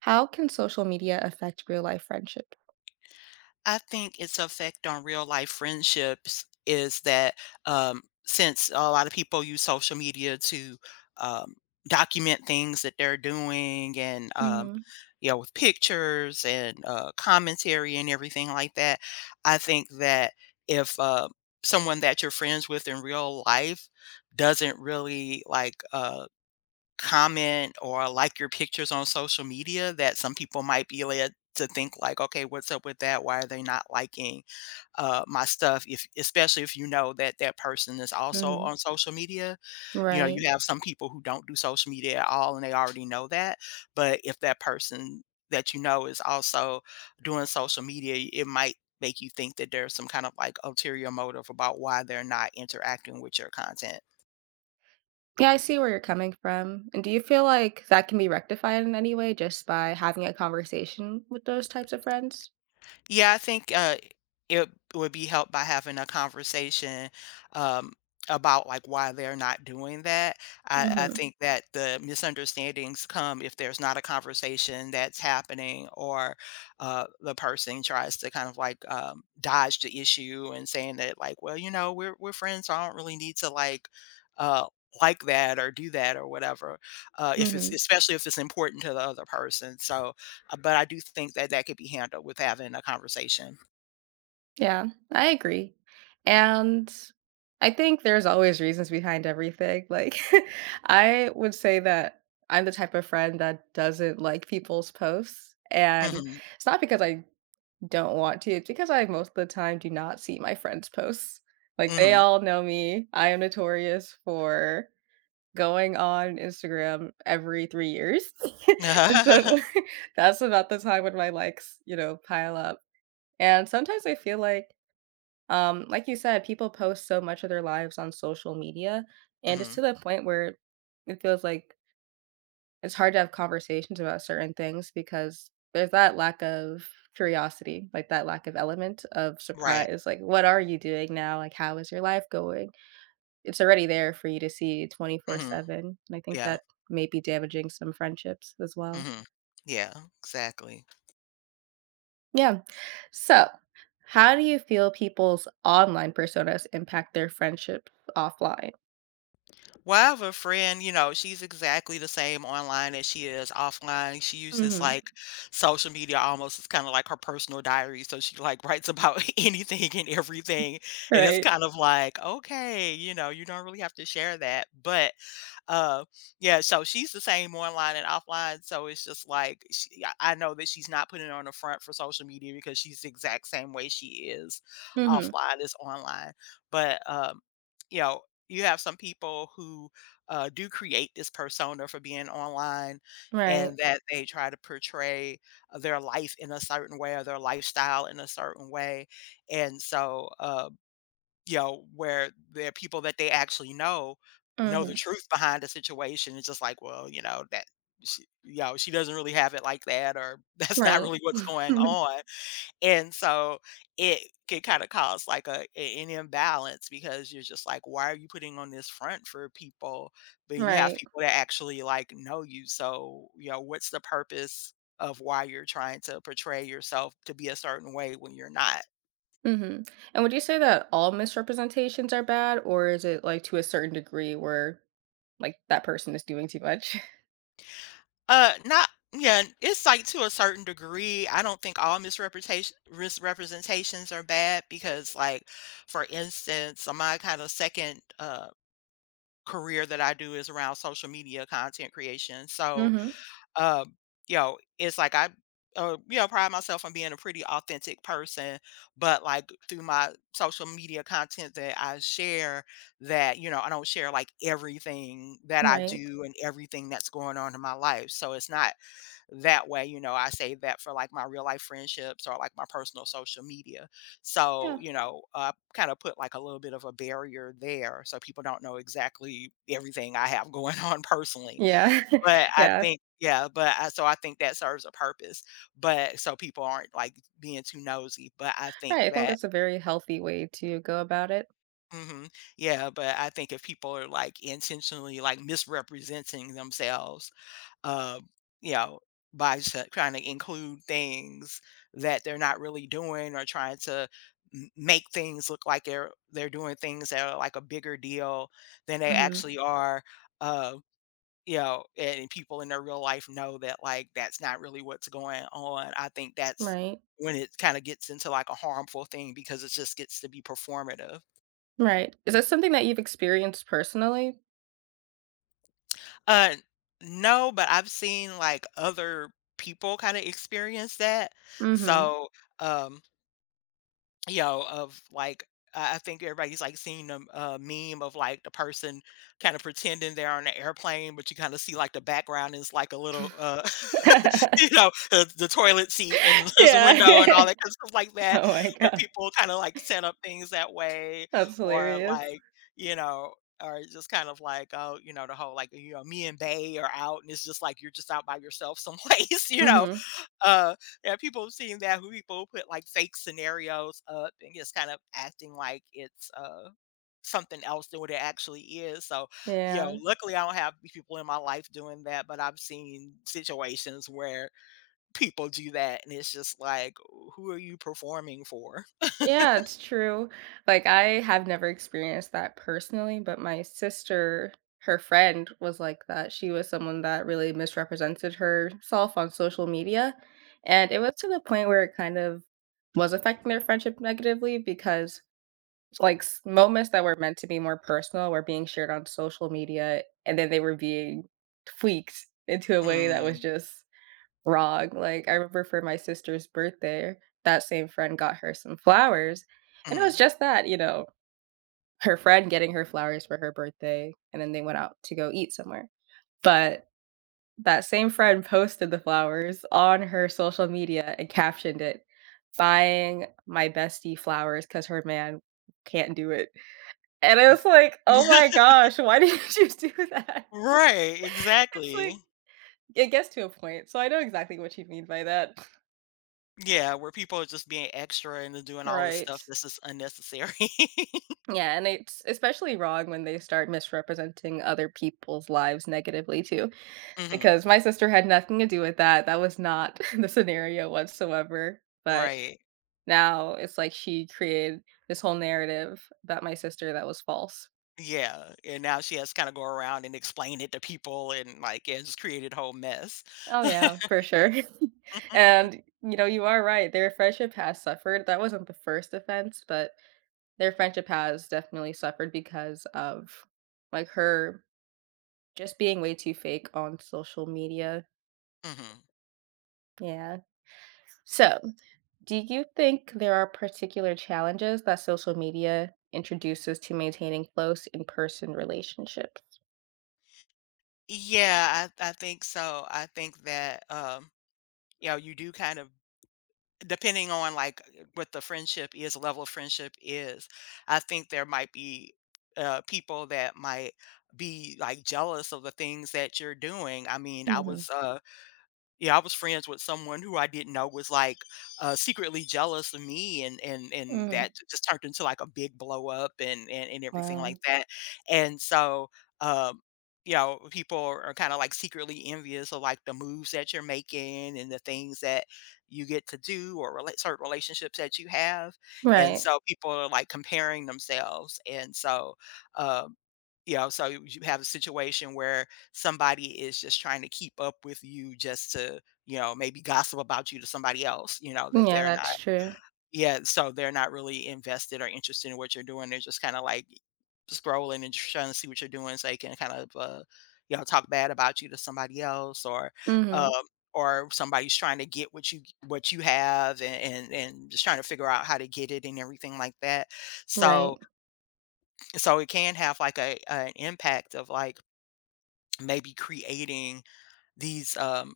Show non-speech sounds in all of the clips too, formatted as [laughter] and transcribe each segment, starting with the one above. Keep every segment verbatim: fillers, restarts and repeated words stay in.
How can social media affect real life friendship? I think its effect on real life friendships is that, um, since a lot of people use social media to, um, document things that they're doing and, um, Mhm, you know, with pictures and, uh, commentary and everything like that, I think that if, uh, someone that you're friends with in real life doesn't really, like, uh comment or like your pictures on social media, that some people might be led to think like, okay, what's up with that? Why are they not liking uh, my stuff? If especially if you know that that person is also mhm. on social media. You know, Right. you have some people who don't do social media at all, and they already know that. But if that person that you know is also doing social media, it might make you think that there's some kind of like ulterior motive about why they're not interacting with your content. Yeah, I see where you're coming from. And do you feel like that can be rectified in any way just by having a conversation with those types of friends? Yeah, I think uh, it would be helped by having a conversation, um, about like why they're not doing that. I, I Mhm, think that the misunderstandings come if there's not a conversation that's happening, or uh, the person tries to kind of like um, dodge the issue and saying that like, well, you know, we're we're friends, so I don't really need to like. Uh, like that or do that or whatever, uh if it's, mhm. especially if it's important to the other person, so uh, but I do think that that could be handled with having a conversation. Yeah, I agree. And I think there's always reasons behind everything. Like, [laughs] I would say that I'm the type of friend that doesn't like people's posts. And Mhm, it's not because I don't want to. It's because I most of the time do not see my friends' posts. Like, [laughs] they mhm. all know me. I am notorious for going on Instagram every three years. [laughs] And so Mhm. [laughs] that's about the time when my likes, you know, pile up. And sometimes I feel like, um, like you said, people post so much of their lives on social media, and it's to the [laughs] point where it feels like it's hard to have conversations about certain things because there's that lack of curiosity, like that lack of element of Right. surprise. Like, what are you doing now? Like, how is your life going? It's already there for you to see Mhm. twenty-four seven. And I think Yeah. that may be damaging some friendships as well. Mhm. Yeah, exactly. Yeah. So, how do you feel people's online personas impact their friendships offline? Well, I have a friend, you know, she's exactly the same online as she is offline. She uses, Mhm. like, social media almost as kinda like her personal diary, so she, like, writes about [laughs] anything and everything, and it's Right. kind of like, "Okay, you know, you don't really have to share that," but Uh, yeah, so she's the same online and offline. So it's just like she, I I know that she's not putting on the front for social media because she's the exact same way she is Mhm. offline as online. But um, you know, you have some people who uh, do create this persona for being online, Right. and that they try to portray their life in a certain way or their lifestyle in a certain way. And so, um, you know, where there are people that they actually know know the Mhm. truth behind the situation. It's just like, well, you know, that she, you know, she doesn't really have it like that, or [laughs] that's not Right. really what's going [laughs] on. And so it can kind of cause like a a- an imbalance because you're just like, why are you putting on this front for people? But you have Right. people that actually like know you. So, you know, what's the purpose of why you're trying to portray yourself to be a certain way when you're not? Mhm. And would you say that all misrepresentations are bad, or is it, like, to a certain degree where, like, that person is doing too much? [laughs] Uh, not yeah, it's like to a certain degree. I don't think all misrepresentation misrepresentations are bad because, like, for instance, my kind of second uh career that I do is around social media content creation. So, Mhm. um, you know, it's like I. Uh, you know, pride myself on being a pretty authentic person, but like through my social media content that I share, that you know, I don't share like everything that I Right. do and everything that's going on in my life. So it's not that way, you know, I save that for like my real life friendships or like my personal social media. So, Yeah. you know, uh, kind of put like a little bit of a barrier there so people don't know exactly everything I have going [laughs] on personally. Yeah. But [laughs] I Yeah. think, yeah, but I, so I think that serves a purpose. But so people aren't like being too nosy. But I think Right, I think that. that's a very healthy way to go about it. Mhm, yeah, but I think if people are like intentionally like misrepresenting themselves, uh, you know, by s- trying to include things that they're not really doing or trying to m- make things look like they're they're doing things that are like a bigger deal than they Mhm. actually are. Uh, you know, and people in their real life know that like that's not really what's going on. I think that's Right. when it kind of gets into like a harmful thing because it just gets to be performative. Right. Is this something that you've experienced personally? Uh, no, but I've seen, like, other people kinda experience that. Mhm. So, um, you know, of like I I think everybody's like seen a, a meme of like the person kind of pretending they're on an airplane, but you kind of see like the background is like a little, uh, [laughs] you [laughs] know, the, the toilet seat and [laughs] there's a window and Yeah. all [laughs] that kind of stuff like that, Oh my where god. people kind of like set up things that way, That's or hilarious. like, you know, or just kind of like, oh, you know, the whole like, you know, me and Bay are out and it's just like you're just out by yourself someplace, [laughs] you know, Mhm. uh, there are people who've seen that, who people put like fake scenarios up and just kind of acting like it's uh something else than what it actually is. So, you know, Yeah. luckily I don't have people in my life doing that, but I've seen situations where people do that and it's just like, who are you performing for? Yeah, it's true. Like, I have never experienced that personally, but my sister, her friend was like that. She was someone that really misrepresented herself on social media, and it was to the point where it kind of was affecting their friendship negatively because like s- moments that were meant to be more personal were being shared on social media and then they were being tweaked into a way that was Mm, just wrong. Like, I remember for my sister's birthday, that same friend got her some flowers, and it was mhm. just that, you know, her friend getting her flowers for her birthday, and then they went out to go eat somewhere. But that same friend posted the flowers on her social media and captioned it, "Buying my bestie flowers because her man can't do it." And I was like, "Oh my [laughs] gosh, why did [laughs] you do that?" Right, [laughs] It's exactly. like it gets to a point, so I know exactly what you mean by that. [laughs] Yeah, where people are just being extra and they're doing all this Right. stuff that's just unnecessary. Yeah, and it's especially wrong when they start misrepresenting other people's lives negatively too, [laughs] hmm. because my sister had nothing to do with that. That was not [laughs] the scenario whatsoever. But Right. now it's like she created this whole narrative about my sister that was false. Yeah, and now she has to kinda go around and explain it to people and, like, yeah, just created a whole mess. Oh yeah, for sure. [laughs] And you know, you are right. Their friendship has suffered. That wasn't the first offense, but their friendship has definitely suffered because of like her just being way too fake on social media. Mhm. Yeah. So, do you think there are particular challenges that social media introduces to maintaining close in person relationships? Yeah, I I think so. I think that, um, you know, you do kind of depending on, like, uh, what the friendship is, the level of friendship is, I think there might be, uh, people that might be, like, jealous of the things that you're doing. I mean, I Hmm. was, uh Yeah, I was friends with someone who I didn't know was, like, uh, secretly jealous of me, and and and Hmm. that j just turned into, like, a big blow up and and and everything like Wow. that, and so, um, you know, people are kinda, like, secretly envious of, like, the moves that you're making and the things that you get to do or rela certain relationships that you have, and Right. so people are, like, comparing themselves, and so, um, you know, so you have a situation where somebody is just trying to keep up with you just to, you know, maybe gossip about you to somebody else, you know, that Yeah, they're not, that's true. yeah, so they're not really invested or interested in what you're doing. They're just kind of like scrolling and trying to see what you're doing so they can kind of uh, you know, talk bad about you to somebody else or um Hmm. or somebody's trying to get what you what you have, and, and and just trying to figure out how to get it and everything like that. Right. So so it can have like a an impact of like maybe creating these um,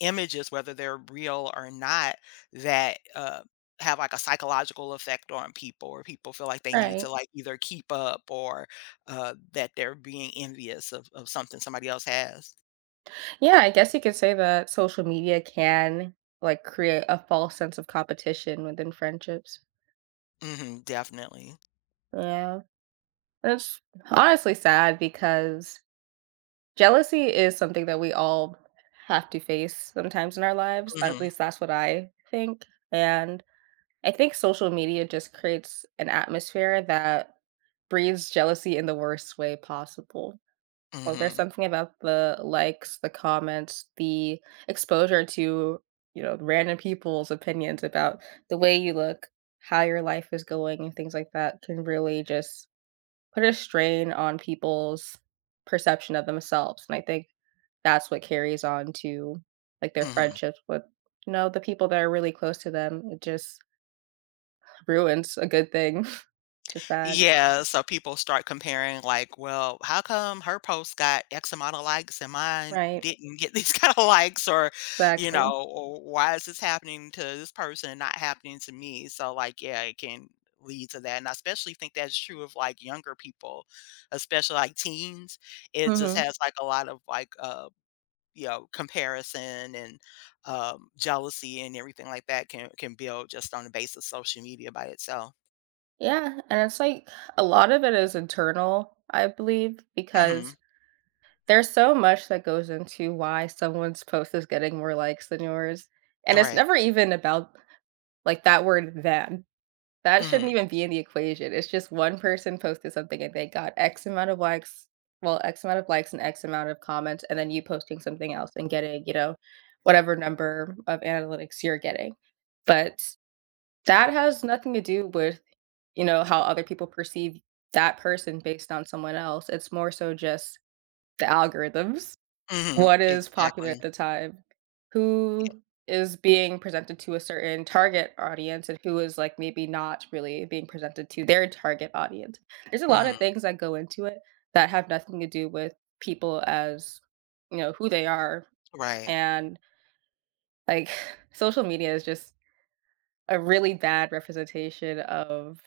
images, whether they're real or not, that uh, have like a psychological effect on people, or people feel like they need to Right. like either keep up or uh, that they're being envious of, of something somebody else has. Yeah, I guess you could say that social media can like create a false sense of competition within friendships. Hmm, definitely. Yeah. That's honestly sad because jealousy is something that we all have to face sometimes in our lives. At Hmm. least that's what I think. And I think social media just creates an atmosphere that breeds jealousy in the worst way possible. Well, there's Hmm. something about the likes, the comments, the exposure to, you know, random people's opinions about the way you look, how your life is going, and things like that can really just put a strain on people's perception of themselves. And I think that's what carries on to, like, their Hmm. friendships with, you know, the people that are really close to them. It just ruins a good thing. [laughs] Just sad. Yeah, so people start comparing like, "Well, how come her post got X amount of likes and mine Right. didn't get these [laughs] kind of likes?" Or, you Exactly. know, or "Why is this happening to this person and not happening to me?" So like, yeah, it can lead to that. And I especially think that's true of like younger people, especially like teens. It just Mhm. has like a lot of like uh, you know, comparison and um jealousy and everything like that can can build just on the base of social media by itself. Yeah, and it's like a lot of it is internal, I believe, because Mhm. there's so much that goes into why someone's post is getting more likes than yours, and it's Right. never even about, like, that word "than." That shouldn't Mhm. even be in the equation. It's just one person posted something and they got X amount of likes, well, X amount of likes and X amount of comments, and then you posting something else and getting, you know, whatever number of analytics you're getting. But that has nothing to do with, you know, how other people perceive that person based on someone else. It's more so just the algorithms. Mhm, What is popular at exactly. the time? Who Yeah, is being presented to a certain target audience, and who is, like, maybe not really being presented to their target audience? There's a lot of mhm, things that go into it that have nothing to do with people as, you know, who they are, right, and, like, [laughs] [sighs] social media is just a really bad representation of,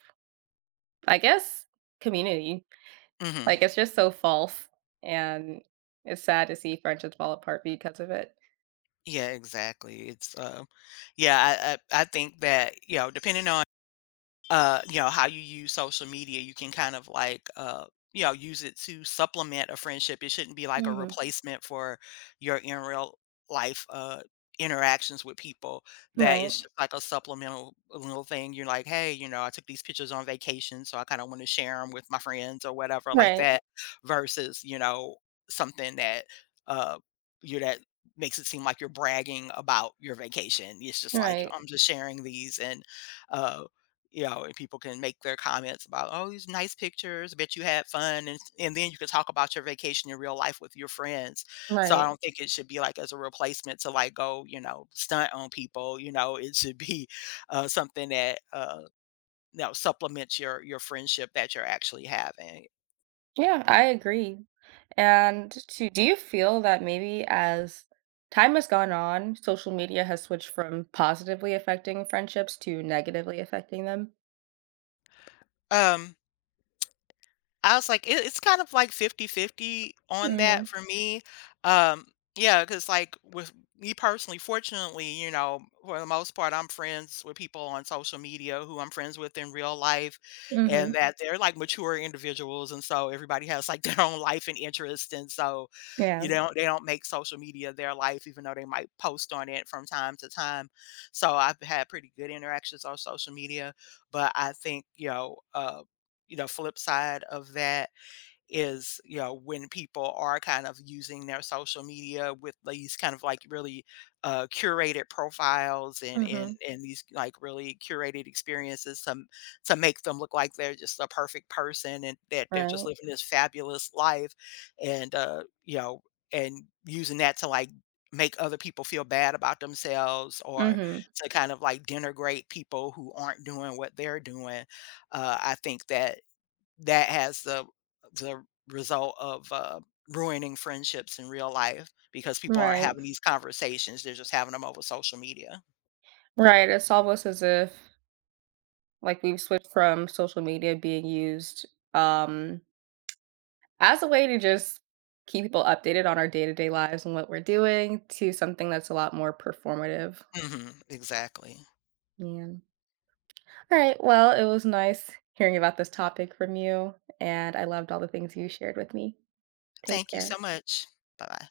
I guess, community. mhm. Like, it's just so false, and it's sad to see friendships fall apart because of it. Yeah, exactly, it's, um yeah, I I I think that, you know, depending on uh you know how you use social media, you can kind of like uh you know use it to supplement a friendship. It shouldn't be like a Mhm. replacement for your in real life uh interactions with people. That is Right? just like a supplemental little thing. You're like, hey, you know, I took these pictures on vacation so I kind of want to share them with my friends or whatever like Right, that, versus you know something that uh you that makes it seem like you're bragging about your vacation. It's just like right, I'm just sharing these, and uh you know, and people can make their comments about, oh, these nice pictures. Bet you had fun, and and then you can talk about your vacation in real life with your friends. So I right. don't think it should be like as a replacement to like go, you know, stunt on people. You know, it should be uh, something that uh, you know supplements your your friendship that you're actually having. Yeah, I agree. And to do you feel that maybe as time has gone on, social media has switched from positively affecting friendships to negatively affecting them? Um, I was like, "It it's kind of like fifty-fifty on Mhm. that for me." Um, yeah, because like, with me personally, fortunately, you know, for the most part, I'm friends with people on social media who I'm friends with in real life, and Mhm. Mhm. that they're, like, mature individuals, and so everybody has, like, [laughs] their own life and interest, and so, you Yeah. know, they don't make social media their life even though they might post on it from time to time. So I've had pretty good interactions on social media, but I think, you know, uh you know, flip side of that is, you know, when people are kind of using their social media with these kind of like really uh, curated profiles and and Mhm. and these like really curated experiences to to make them look like they're just a perfect person and that they're just Right. living this fabulous life, and uh, you know, and using that to like make other people feel bad about themselves or Mhm. to kind of like denigrate people who aren't doing what they're doing, uh, I think that that has the the result of, uh, ruining friendships in real life because people aren't Right. having these conversations, they're just having them over social media. Right. It's almost as if like we've switched from social media being used um as a way to just keep people updated on our day-to-day lives and what we're doing to something that's a lot more performative. Mhm, exactly. Yeah. All right. Well, it was nice hearing about this topic from you, and I loved all the things you shared with me. Take Thank you so care. much. Bye-bye.